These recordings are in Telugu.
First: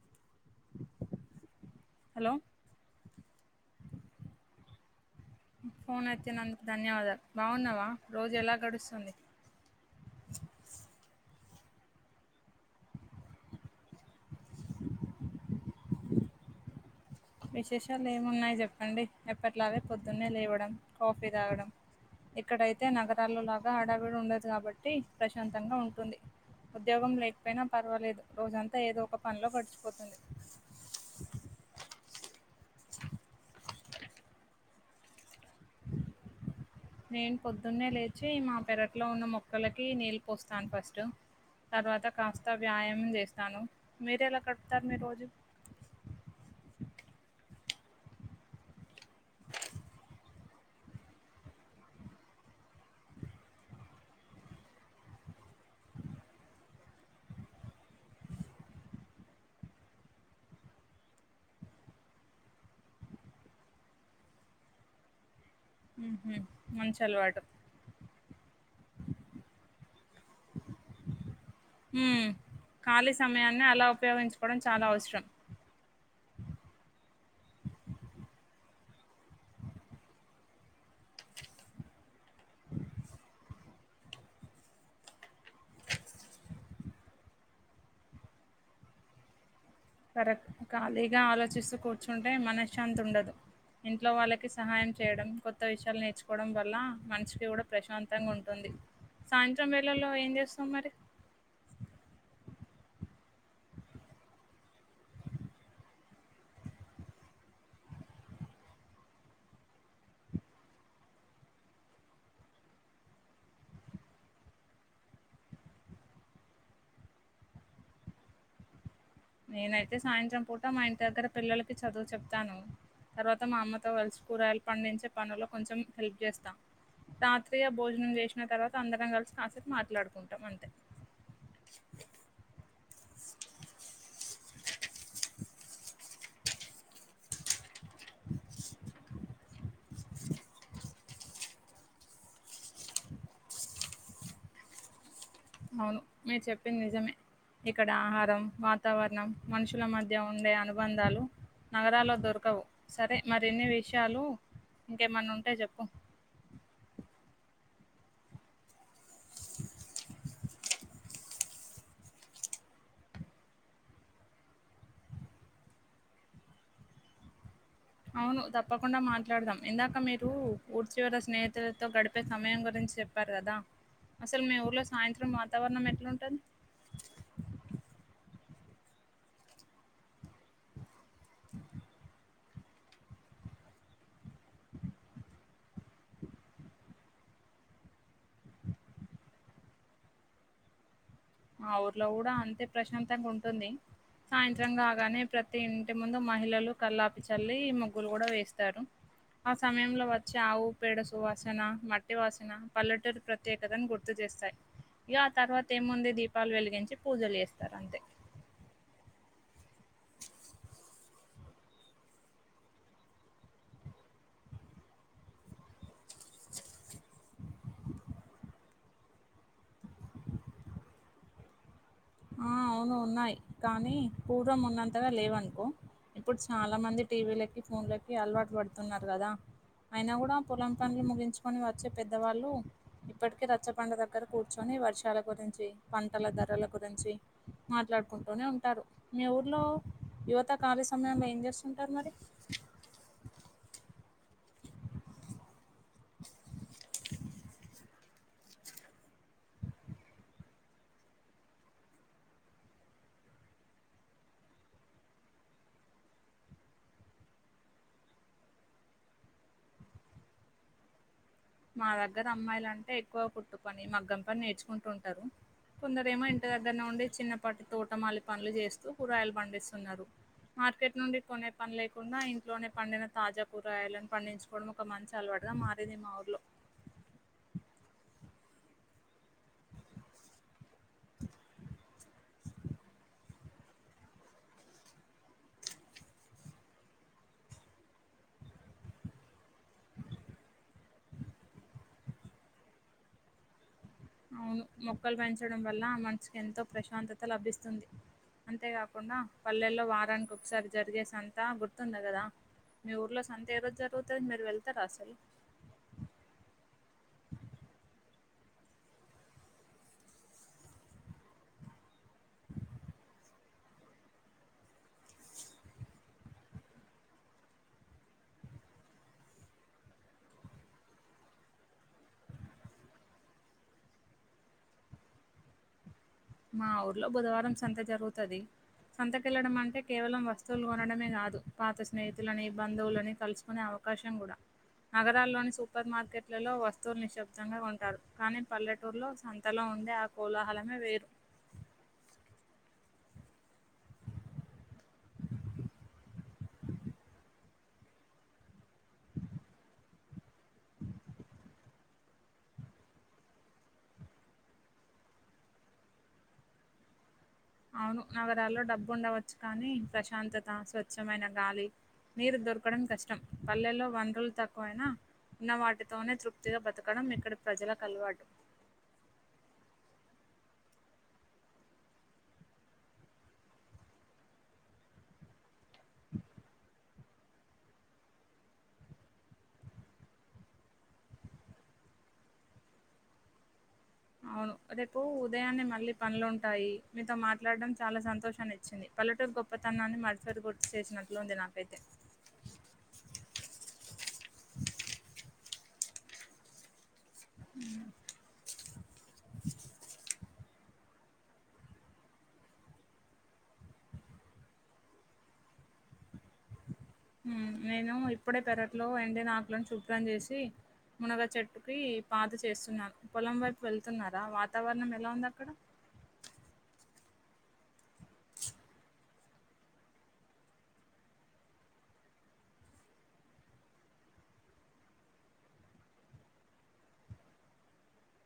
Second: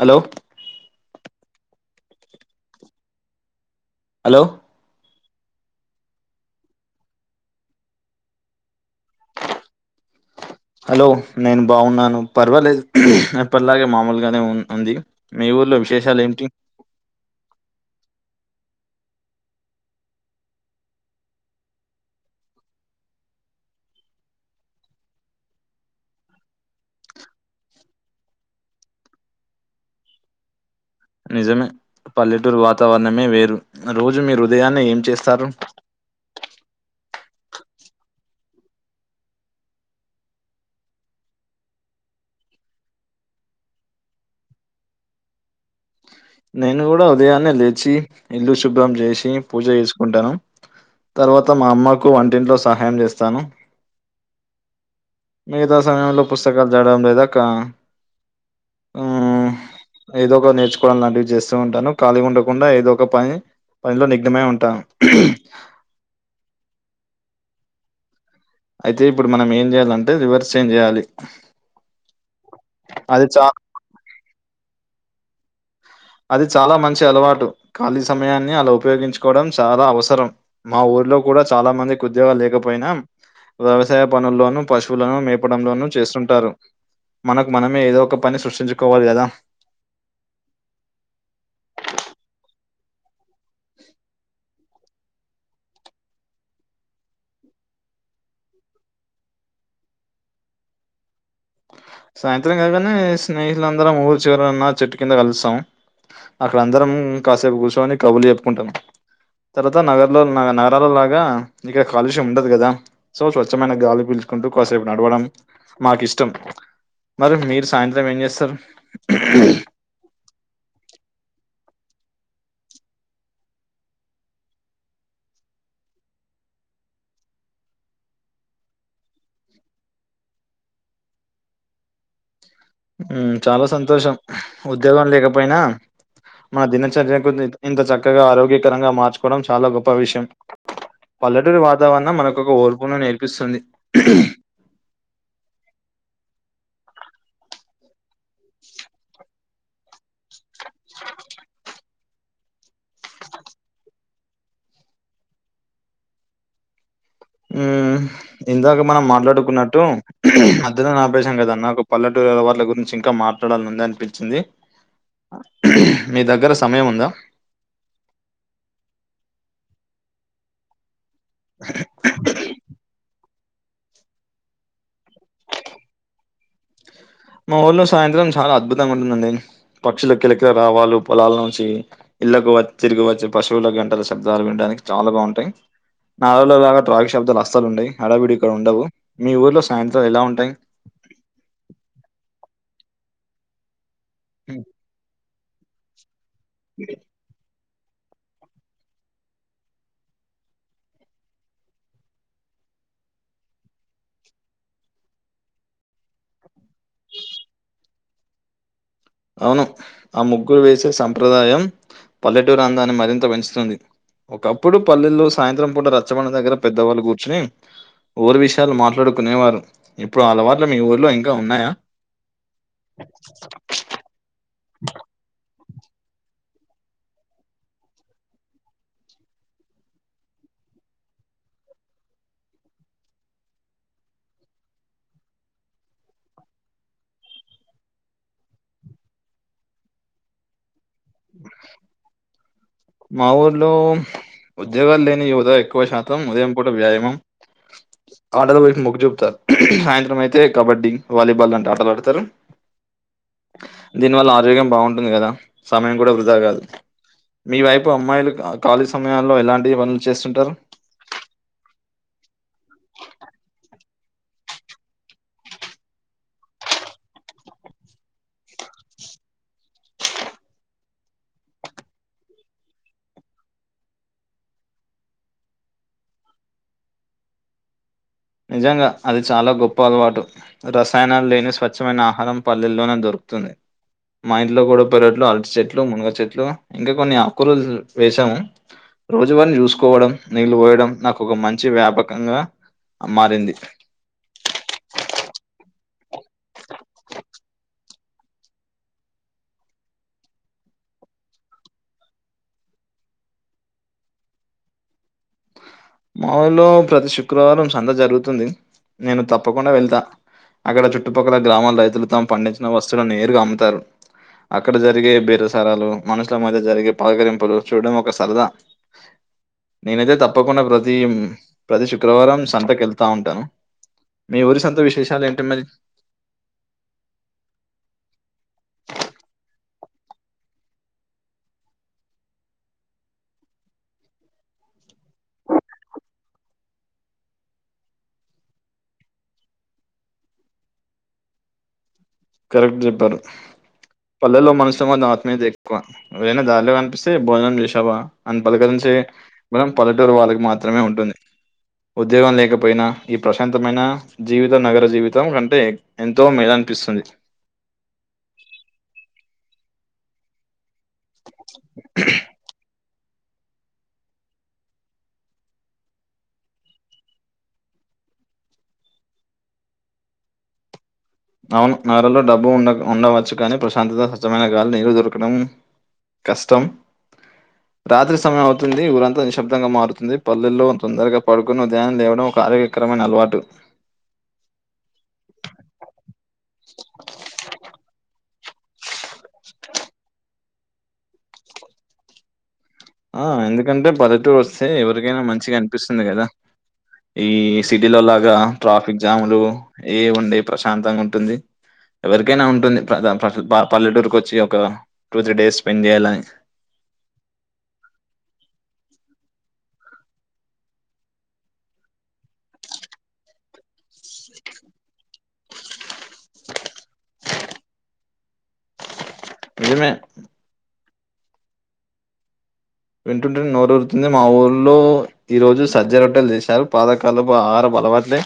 హలో హలో హలో ఫోన్ ఎత్తినందుకు ధన్యవాదాలు బాగున్నావా రోజు ఎలా గడుస్తుంది హలో నేను బాగున్నాను పర్వాలేదు ఎప్పట్లాగే మామూలుగానే ఉ ఉంది మే ఊళ్లో విశేషాలు ఏమిటి విశేషాలు ఏమున్నాయి చెప్పండి ఎప్పట్లాగే పొద్దున్నే లేవడం కాఫీ తాగడం ఇక్కడైతే నగరాల్లో లాగా ఆడావిడి ఉండదు కాబట్టి ప్రశాంతంగా ఉంటుంది ఉద్యోగం లేకపోయినా పర్వాలేదు రోజంతా ఏదో ఒక పనిలో గడిచిపోతుంది నిజమే పల్లెటూరు వాతావరణమే వేరు రోజు మీరు ఉదయాన్నే ఏం చేస్తారు నేను పొద్దున్నే లేచి మా పెరట్లో ఉన్న మొక్కలకి నీళ్ళు పోస్తాను ఫస్ట్ తర్వాత కాస్త వ్యాయామం చేస్తాను మీర ఎలా కడుపుతారు మీ రోజు నేను కూడా ఉదయాన్నే లేచి ఇల్లు శుభ్రం చేసి పూజ చేసుకుంటాను తర్వాత మా అమ్మకు వంటింట్లో సహాయం చేస్తాను మిగతా సమయంలో పుస్తకాలు జడడం లేదా కా ఆ ఎదో ఒక నేర్చు లాంటివి చేస్తూ ఉంటాను ఖాళీ ఉండకుండా ఏదో ఒక పని పనిలో నిగ్నమై ఉంటాను ఉహు మంచ అలవాటు అయితే ఇప్పుడు మనం ఏం చేయాలంటే రివర్స్ చేంజ్ చేయాలి ఉ ఖాళీ అది చా సమయాన్ని అలా ఉపయోగించుకోవడం చాలా అవసరం అది చాలా మంచి అలవాటు ఖాళీ సమయాన్ని అలా ఉపయోగించుకోవడం చాలా అవసరం మా ఊరు ల్లో కూడా చాలా మందికి ఉద్యోగాలు లేకపోయినా వ్యవసాయ పనుల్లోనూ పశువులను మేపడంలోనూ చేస్తుంటారు మనకు మనమే ఏదో ఒక పని సృష్టించుకోవాలి కదా కరెక్ట్ ఖాళీగా ఆలోచిస్తూ కూర్చుంటే మనశ్శాంతి ఉండదు ఇంట్లో వాళ్ళకి సహాయం చేయడం కొత్త విషయాలు నేర్చుకోవడం వల్ల మనిషికి కూడా ప్రశాంతంగా ఉంటుంది సాయంత్రం వేళల్లో ఏం చేస్తవ్ మరి సాయంత్రం కాగానే స్నేహితులందరం ఊర్ చివరన్నా చెట్టు కింద కలిసాం అక్కడ అందరం కాసేపు కూర్చోని కబుర్లు చెప్పుకుంటము తర్వాత నగర్ లో నగరాల లాగా ఇక్కడ కాలుష్యం ఉండదు కదా సో స్వచ్ఛమైన గాలి పిల్ చ్కుంటూ కాసేపు నడవడం మాకు ఇష్టం మరి మీరు సాయంత్రం ఏం చేస్తారు నేనైతే సాయంత్రం పూట మా ఇంటి దగ్గర పిల్లలకి చదువు చెప్తాను తర్వాత మా అమ్మతో కలిసి కూరాయలు పండించే పనులకు కొంచెం హెల్ప్ చేస్తా రాత్రి ఇగ భోజనం చేసిన తర్వాత అందరం కలిసి కాసేపు మాట్లాడుకుంటాం అంతే అ ఉం చాలా సంతోషం ఉద్యోగం లేకపోయినా మన దినచర్యకు ఇంత చక్కగా ఆరోగ్యకరంగా మార్చుకోవడం చాలా గొప్ప విషయం పల్లెటూరి వాతావరణం మనకు ఒక ఓర్పున నేర్పిస్తుంది అవును మీరు చెప్పింది నిజమే ఇక్కడ ఆహారం వాతావరణం మనుషుల మధ్య ఉండే అనుబంధాలు నగరాల్లో దొరకవు సరే మరి ఎన్ని విషయాలు ఇంకేమన్నా ఉంటే చెప్పు ఉం ఇందాక మనం మాట్లాడుకున్నట్టు మధ్య లోనే అపేసాం కదా అన్న ఒక పల్లెటూరు గురించి ఇంకా మాట్లాడాలనీ ఉంది అనిపించింది మీ దగ్గర సమయం ఉందా అవును తప్పకుండా మాట్లాడదాం ఇందాక మీరు చివర స్నేహితులతో గడిపే సమయం గురించి చె చెప్పారు కదా అసలు మీ ఊర్లో సాయంత్రం వాతావరణం ఎట్లాఉంటది మా ఊల్లో సాయంత్రం చాలా అద్భుతంగా ఉంటుందండి పక్షుల కిలకిల రాగాలు పొలాల నుంచి ఇళ్లకు వచ్చి తిరిగి వచ్చి పశువులకు గంటల శబ్దాలు వినడానికి చాలా బాగాఉంటాయి నాాలులో [unintelligible] లాగా ట్రాగి శబ్దాలు అస్లు ఉంటయి అడవిడి ఇక్కడ ఉండవు మీ ఊర్లో సాయంత్రాలు ఎలా ఉంటాయి మా ఊర్లో కూడా అంతే ప్రశాంతంగా ఉంటుంది హ్మ్. సాయంత్రం కాగానే ప్రతి ఇంటి ము ముందు మహిళలు కల్లాపి చల్లి ముగ్గులు కూడా వేస్తారు ఆ సమయంలో వచ్చే ఆవు పేడ సువాసన మట్టి వాసన పల్లెటూరు ప్రత్యేకతను గుర్తు చేస్తాయి ఇగ ఆ తర్వాత ఏముంది దీపాలు వెలిగించి పూజలు చేస్తారు అంతే అవును ఆ ముగ్గులు వేసే సంప్రదాయం పల్లెటూరందాన్ని మరింత పెంచుతుంది ఒకప్పుడు పల్లెల్లో సాయంత్రం పూట రచ్చబండ దగ్గర పెద్దవాళ్ళు కూర్చుని ఊరు విషయాలు మాట్లాడుకునేవారు ఇప్పుడు అలవాట్లు మీ ఊర్లో ఇంకా ఉన్నాయా ఆ అవును ఉన్నాయి కానీ పూర్వం ఉన్నంతగా లేవనుకో ఇప్పుడు చాలా మంది టీవీ లకి ఫోన్లకి అలవాటు పడుతున్నారు కదా అయినా కూడా పొలం పన్లు ముగించుకొని వచ్చే పెద్దవాళ్ళు ఇప్పటికే రచ్చ బండ దగ్గర కూర్చొని వర్షాల గురించి పంటల ధరల గురి చి మాట్లాడుకుంటూనే ఉంటారు మీ ఊర్లో యువత కాల ఏం చేస్తుంటారు మరి మా ఊర్లో ఉద్యోగాలు లేని యువత ఎక్కువ శాతం ఉదయం పూట వ్యాయామం ఆటలు వైపు మొగ్గు చూపుతారు సాయంత్రం అయితే కబడ్డీ వాలీబాల్ అంటే ఆటలు ఆడతారు దీనివల్ల ఆరోగ్యం బాగుంటుంది కదా సమయం కూడా వృధా కాదు మీ వైపు అమ్మాయిలు ఖాళీ సమయాల్లో ఎలాంటి పనులు చేస్తుంటారు మా దగ్గర అమ్మాయిలు అంటే ఎక్కువ ఫుడ్ పని మగ్గం పని నేర్చుకుంటుంటారు కొందరేమో ఇంటి దగ్గరనే ఉండి చిన్న పాటి తోటమాలి పనులు చేస్తూ కూరయలు పండిస్తున్నారు మార్కెట్ నుండి కొనే పని లేకుండా ఇంట్లోనే పండిన తాజా కూరగాయలుని పండించుకోవడం ఒక మంచి అలవాటు అలా మారేది మా ఊర్లో నిజంగా అది చాలా గొప్ప అలవాటు రసాయనాలు లేని స్వచ్ఛమైన ఆహారం పల్లెల్లోనే దొరుకు తుంది మా ఇంట్లో కూడా పెరట్లో అరటి చెట్లు మునగ చెట్లు ఇంకా కొన్ని ఆకు కూరలు వేసాము రోజువాటిని చూసుకోవడం నీళ్ళు పోయడం నాకు ఒక మంచి వ్యాపకంగా ఆ మారింది. అవును మొక్కలు పెంచడం వల్లా మనసుకి ఎంతో ప్రశాంతతా లభిస్తుంది. అంతేకాకుండా పల్లెల్లో వారానికి ఒకసారి జరిగే సంతా గుర్తుంది కదా. మీ ఊర్లో సంతే ఏ రోజు జరుగుతది? మీరు వెళ్తరా అసలు. మా ఊర్లో ప్రతి శుక్రవారం సంత జరుగుతుంది, నేను తప్పకుండా వెళ్తా. అక్కడ చుట్టుపక్కల గ్రామాల రైతులు తాము పండించిన వస్తువులను నేరుగా అమ్ముతారు. అక్కడ జరిగే బేరసారాలు, మనుషుల మద్య జరిగే పలకరింపులు చూడడం ఒక సరదా. నేనైతే తప్పకుండా ప్రతి ప్రతి శుక్రవారం సంతకు ఎళ్తా ఉంటను. మీ ఊరి సంత విశేషాలు ఏంటి మరి? మా ఊర్లో బుధవారం సంత జరుగుతది. సంతకి ఎళ్లడం అంటే కేవలం వస్తువులు కొనడమే కాదు. పాత స్నేహితులని, బంధువులని కలుసుకొనె అవ కాశం కుడా నగరాల్లోని సూపర్ మార్కెట్లలో వస్తువులు నిశ్శబ్దంగా కొంటారు కానీ పల్లెటూర్లో సంతలో ఉండే ఆ కోలాహలమే వేరు. కరెక్ట్ చెప్పారు. పల్లెల్లో మనుషుల మధ్య ఆత్మీయత ఎక్కువ. ఏవరైనా దారిలో కనిపిస్తే భోజనం చేశావా అని పలకరించే చే బలం పల్లటూరు వాళ్ళకు మాత్రమే ఉంటుంది. ఉద్యోగం లేకపోయినా ఈ ప్రశాంతమైన జీవిత నగర జీవితం కంటే ఎంతో మేల నిపిస్తుంది. అవును నగరాల్లో డబ్బు ఉండవచ్చు కానీ ప్రశాంతత స్వచ్ఛమైన గాలి, నీరు దొరకడం కష్ ష్టం పల్లెల్లో వనరులు తక్కువైనా ఉన్న వాటితోనే తృప్తిగా బతకడం ఇక్కడి ప్రజలకు అలవాటు. అవును నగరాల్లో డబ్బు ఉండకఉండవచ్చు కానీ ప్రశాంతత, స్వచ్ఛమైనగాలి, నీరు దొరకడం కష్టం రాత్రి సమయం అవుతుంది. ఊరంతా నిశ్శబ్దంగా మారుతుంది. పల్లెల్లో తొందరగా పడుకొని ఉదయాన్నే లేవడం ఒక ఆరోగ్య కరమైనా అలవాటు. అవును రేపు ఉదయాన్నే మళ్ళీ పనులుంటాయి. మీతో మాట్లాడడం చాలా సంతోషాన్ని ఇచ్చింది. పల్లెటూరు గొప్పతనాన్ని మరోసారి గుర్తుచేసినట్లుంది నాకైతే. ఆ ఎందుకంటే పల్లెటూరు వస్తే ఎవరికైనా మంచిగా అనిపిస్తుంది కదా. ఈ సిటీలో లాగా ట్రాఫిక్ జాములు ఏవి ఉండయి ప్రశాంతంగా ఉంటుంది. ఎవరికైనా ఉంటుంది [unintelligible] పల్లెటూరుకి వచ్చి ఒక టూ త్రీ డేస్ స్పెండ్ చేయాలని. హ్ నేను ఇప్పుడే పెరట్లో ఎండిన ఆకులను శుభ్రం చేసి మునగ చెట్టుకి పాతు చేస్తున్నాను. పొలం వైపు వెళ్తున్నారా, వాతావరణం ఎలా ఉంది అక్కడ? నిజమే వింటుంటేనే నోరు ఊరుతుంది. మా ఊర్లో ఈ రోజు సజ్జ రొట్టెలు చేసారు. పాతకాలపు ఆహారపు అలవాట్లే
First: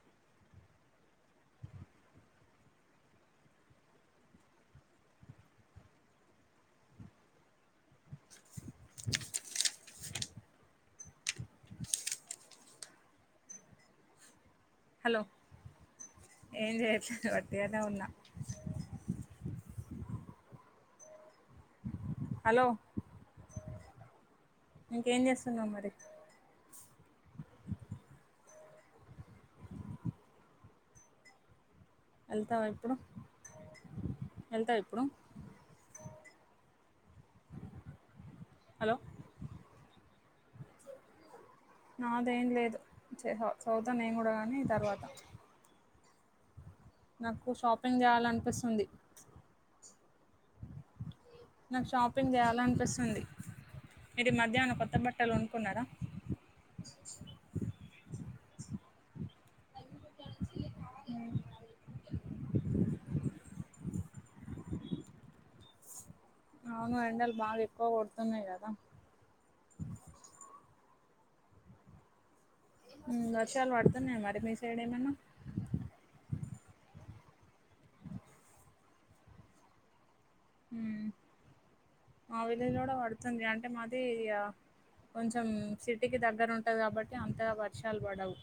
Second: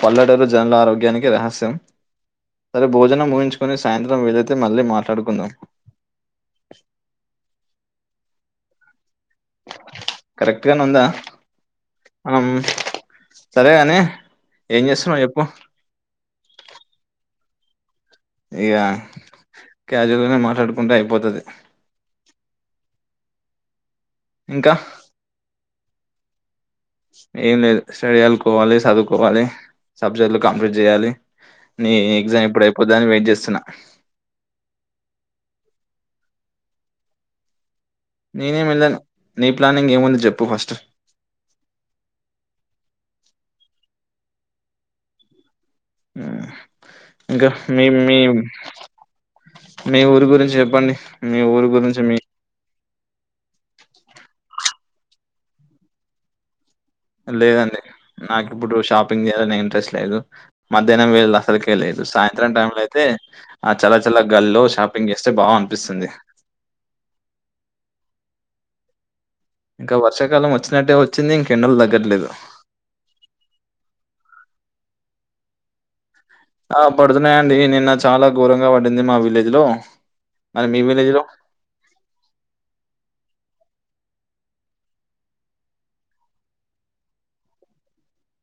పల్లెటూరు జనాల ఆరోగ్యానికి రహస్యం. సరే భోజనం ముగించుకుని సాయంత్రం వీలైతే మళ్ళీ మాట్లాడుకుందాం. కరెక్ట్గనే ఉందా. ఆమ్ సరేగాని హలో ఏం చేయట్లేదు వట్టిగనే ఉన్నా. ఇక క్యాజువల్ గానే మాట్లాడుకుంటే అయిపోతది. హలో ఇంకా ఇంకేం చేస్తున్నావ్ మరి ఏం లేదు స్టడీ అలుకోవాలి చదువుకోవాలి సబ్జెక్టులు కంప్లీట్ చేయాలి నీ ఎగ్జామ్ ఎప్పుడు వెళ్తావా అయిపోద్దా ఇప్పుడు అని వెయిట్ చేస్తున్న. వెళ్తావా ఇప్పుడు నేనేమి హలో ఎల్లను నీ ప్లానింగ్ ఏముంది చెప్పు ఫస్ట్ నాదేం లేదు చిహ చదువుతా నేను కూడా కానీ తర్వాత మ్ నాకు షాపింగ్ చేయాలనిపిస్తుంది మీ ఊరి గురించి చెప్పండి మీ ఊరి నాకు గురించి మీ షాపింగ్ చేయాలనిపిస్ తుంది మీరు ఈమధ్య ఏమన్నా కొత్త బట్టలు కొనుకున్నార? లేదండి నాకిప్పుడు షాపింగ్ చేయాలనె ఇంట్రెస్ట్ లేదు మధ్యాహ్నం వేళల అసలుకే లేదు సాయంత్రం టైం లో అయితే ఆ చల్ల చల్ల గాల్లో షాపింగ్ చేస్తే బా అనిపిస్తుంది అవును ఎండలు బాగ ఎక్కువ కొడుతున్నాయి కదా ఇంకా వర్షాకాలం వచ్చినట్టే వచ్చింది ఇంక ఎండలు తగ్గట్లేదు మ్ వర్షాలు పడుతున్నాయా మరి మీ సైడ్ ఏమన్నా ఆ పడుతున్నాయండి నిన్న చాలా ఘోరంగా పడింది మా విలేజ్ లో మ్ మా విలేజ్లో కూడా పడుతుంది అంటే మాది కొంచెం సిటీకి దగ్గర ఉంటది కాబట్టి అంతగా వర్షాలు పడవు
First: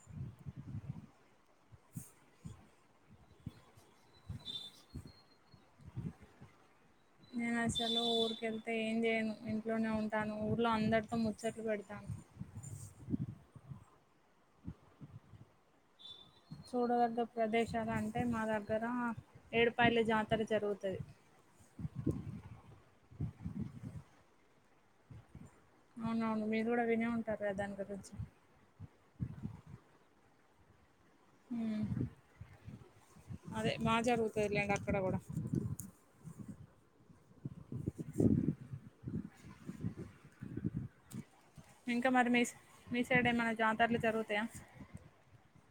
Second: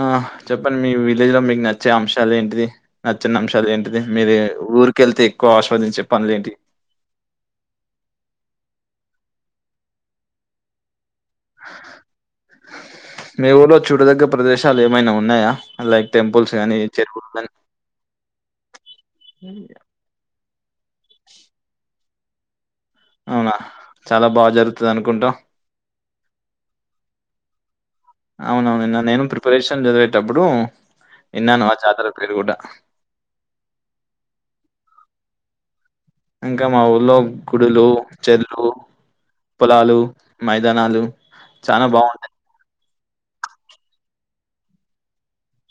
ఆ చెప్పండి మీ విలేజ్ లో మీకు నచ్చే అంశాలు ఏంటిది నచ్చని అంశాలు ఏంటిది మీరు ఊరికెళ్తే ఎక్కువ ఆస్వాదించే పనులేంటి నేను అసలు ఊరికెళ్తే ఏం చేయను ఇంట్లోనే ఉంటాను ఊర్లో అందరితో ము ముచ్చట్లు పెడతాము. మీ ఊర్లో చూడదగ్గ ప్రదేశాలు ఏమైనా ఉన్నాయా లైక్ టెంపుల్స్ గాని, చూడదగ్గ చెరువులు గాని? ప్రదేశాలు అంటే మా దగ్గర ఏడిపాయల జాతర జరుగుతది అవునా చాలా బా జరుగుతది అనుకుంటా అవునవును మీరు కూడా వినే ఉంటారు దాని గురించి అవును విన్న నేను ప్రిపరేషన్ జదివేటప్పుడు విన్నాను ఆ జాతర పేరు కూడా అదే బా జరుగుతది లే ఇంగ అక్కడ కూడ ఇంకా మా ఊర్లో గుడులు చెల్లు పొలాలు మైదానాలు చాన ఇంకా మరి బాగుంటాయి మీ మీ సైడ్ ఏమన్నా జాతరలు జరుగుతాయా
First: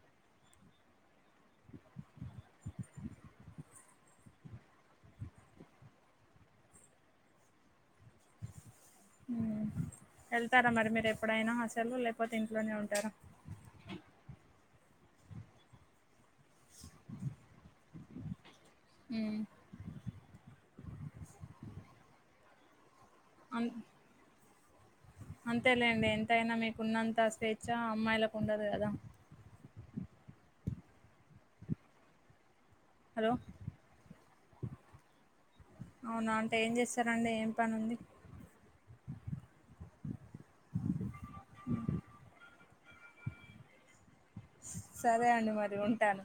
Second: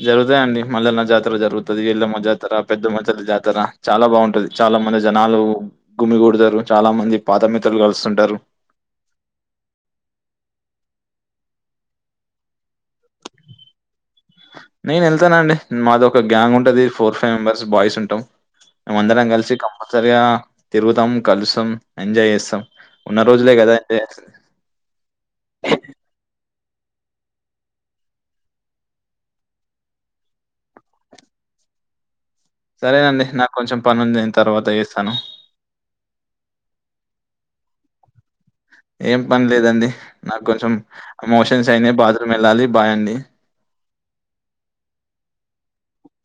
జరుగుతాయండి మళ్ళన్న జాతర జరుగుతది. ఎళ్ళమ్మ జాతర, పెద్దమ్మ తల్లి జాతర చాలా బాగుంటది చా చాలా మంది జనాలు గుమిగూడతారు చాలా మంది పాత మిత్రులు కలుస్తుంటారు మ్ ఎళ్తార మరి మీరు ఎప్పుడైనా అసలు లేకపోతే ఇంట్లోనే ఉంటార నేను ఎల్తానండి మాది ఒక గ్యాంగ్ ఉంటది ఫోర్ ఫైవ్ మెంబర్స్ బాయ్స్ ఉంటాం మేమందరం ఉమ్ కలిసి కంపల్సరిగా తిరుగుతాం కలుస్తాం ఎంజాయ్ చేస్తాం ఉన్న రోజులే అం కదా అండి అంతేలేండి ఎంతైనా మీకున్నంత స్వేచ్ఛ అమ్మాయిలకు ఉండదు కదా సరేనండి హలో నాకు కొంచెం పని ఉంది నిను తర్వాత చేస్తాను సండే ఎం పని ఉంది ఏం పని లేదండి నాకు కొంచెం ఎమోషన్స్ అయినాయి బాత్రూమ్ వెళ్ళాలి బాయ్ అండి సరే అండి మరి ఉంటాను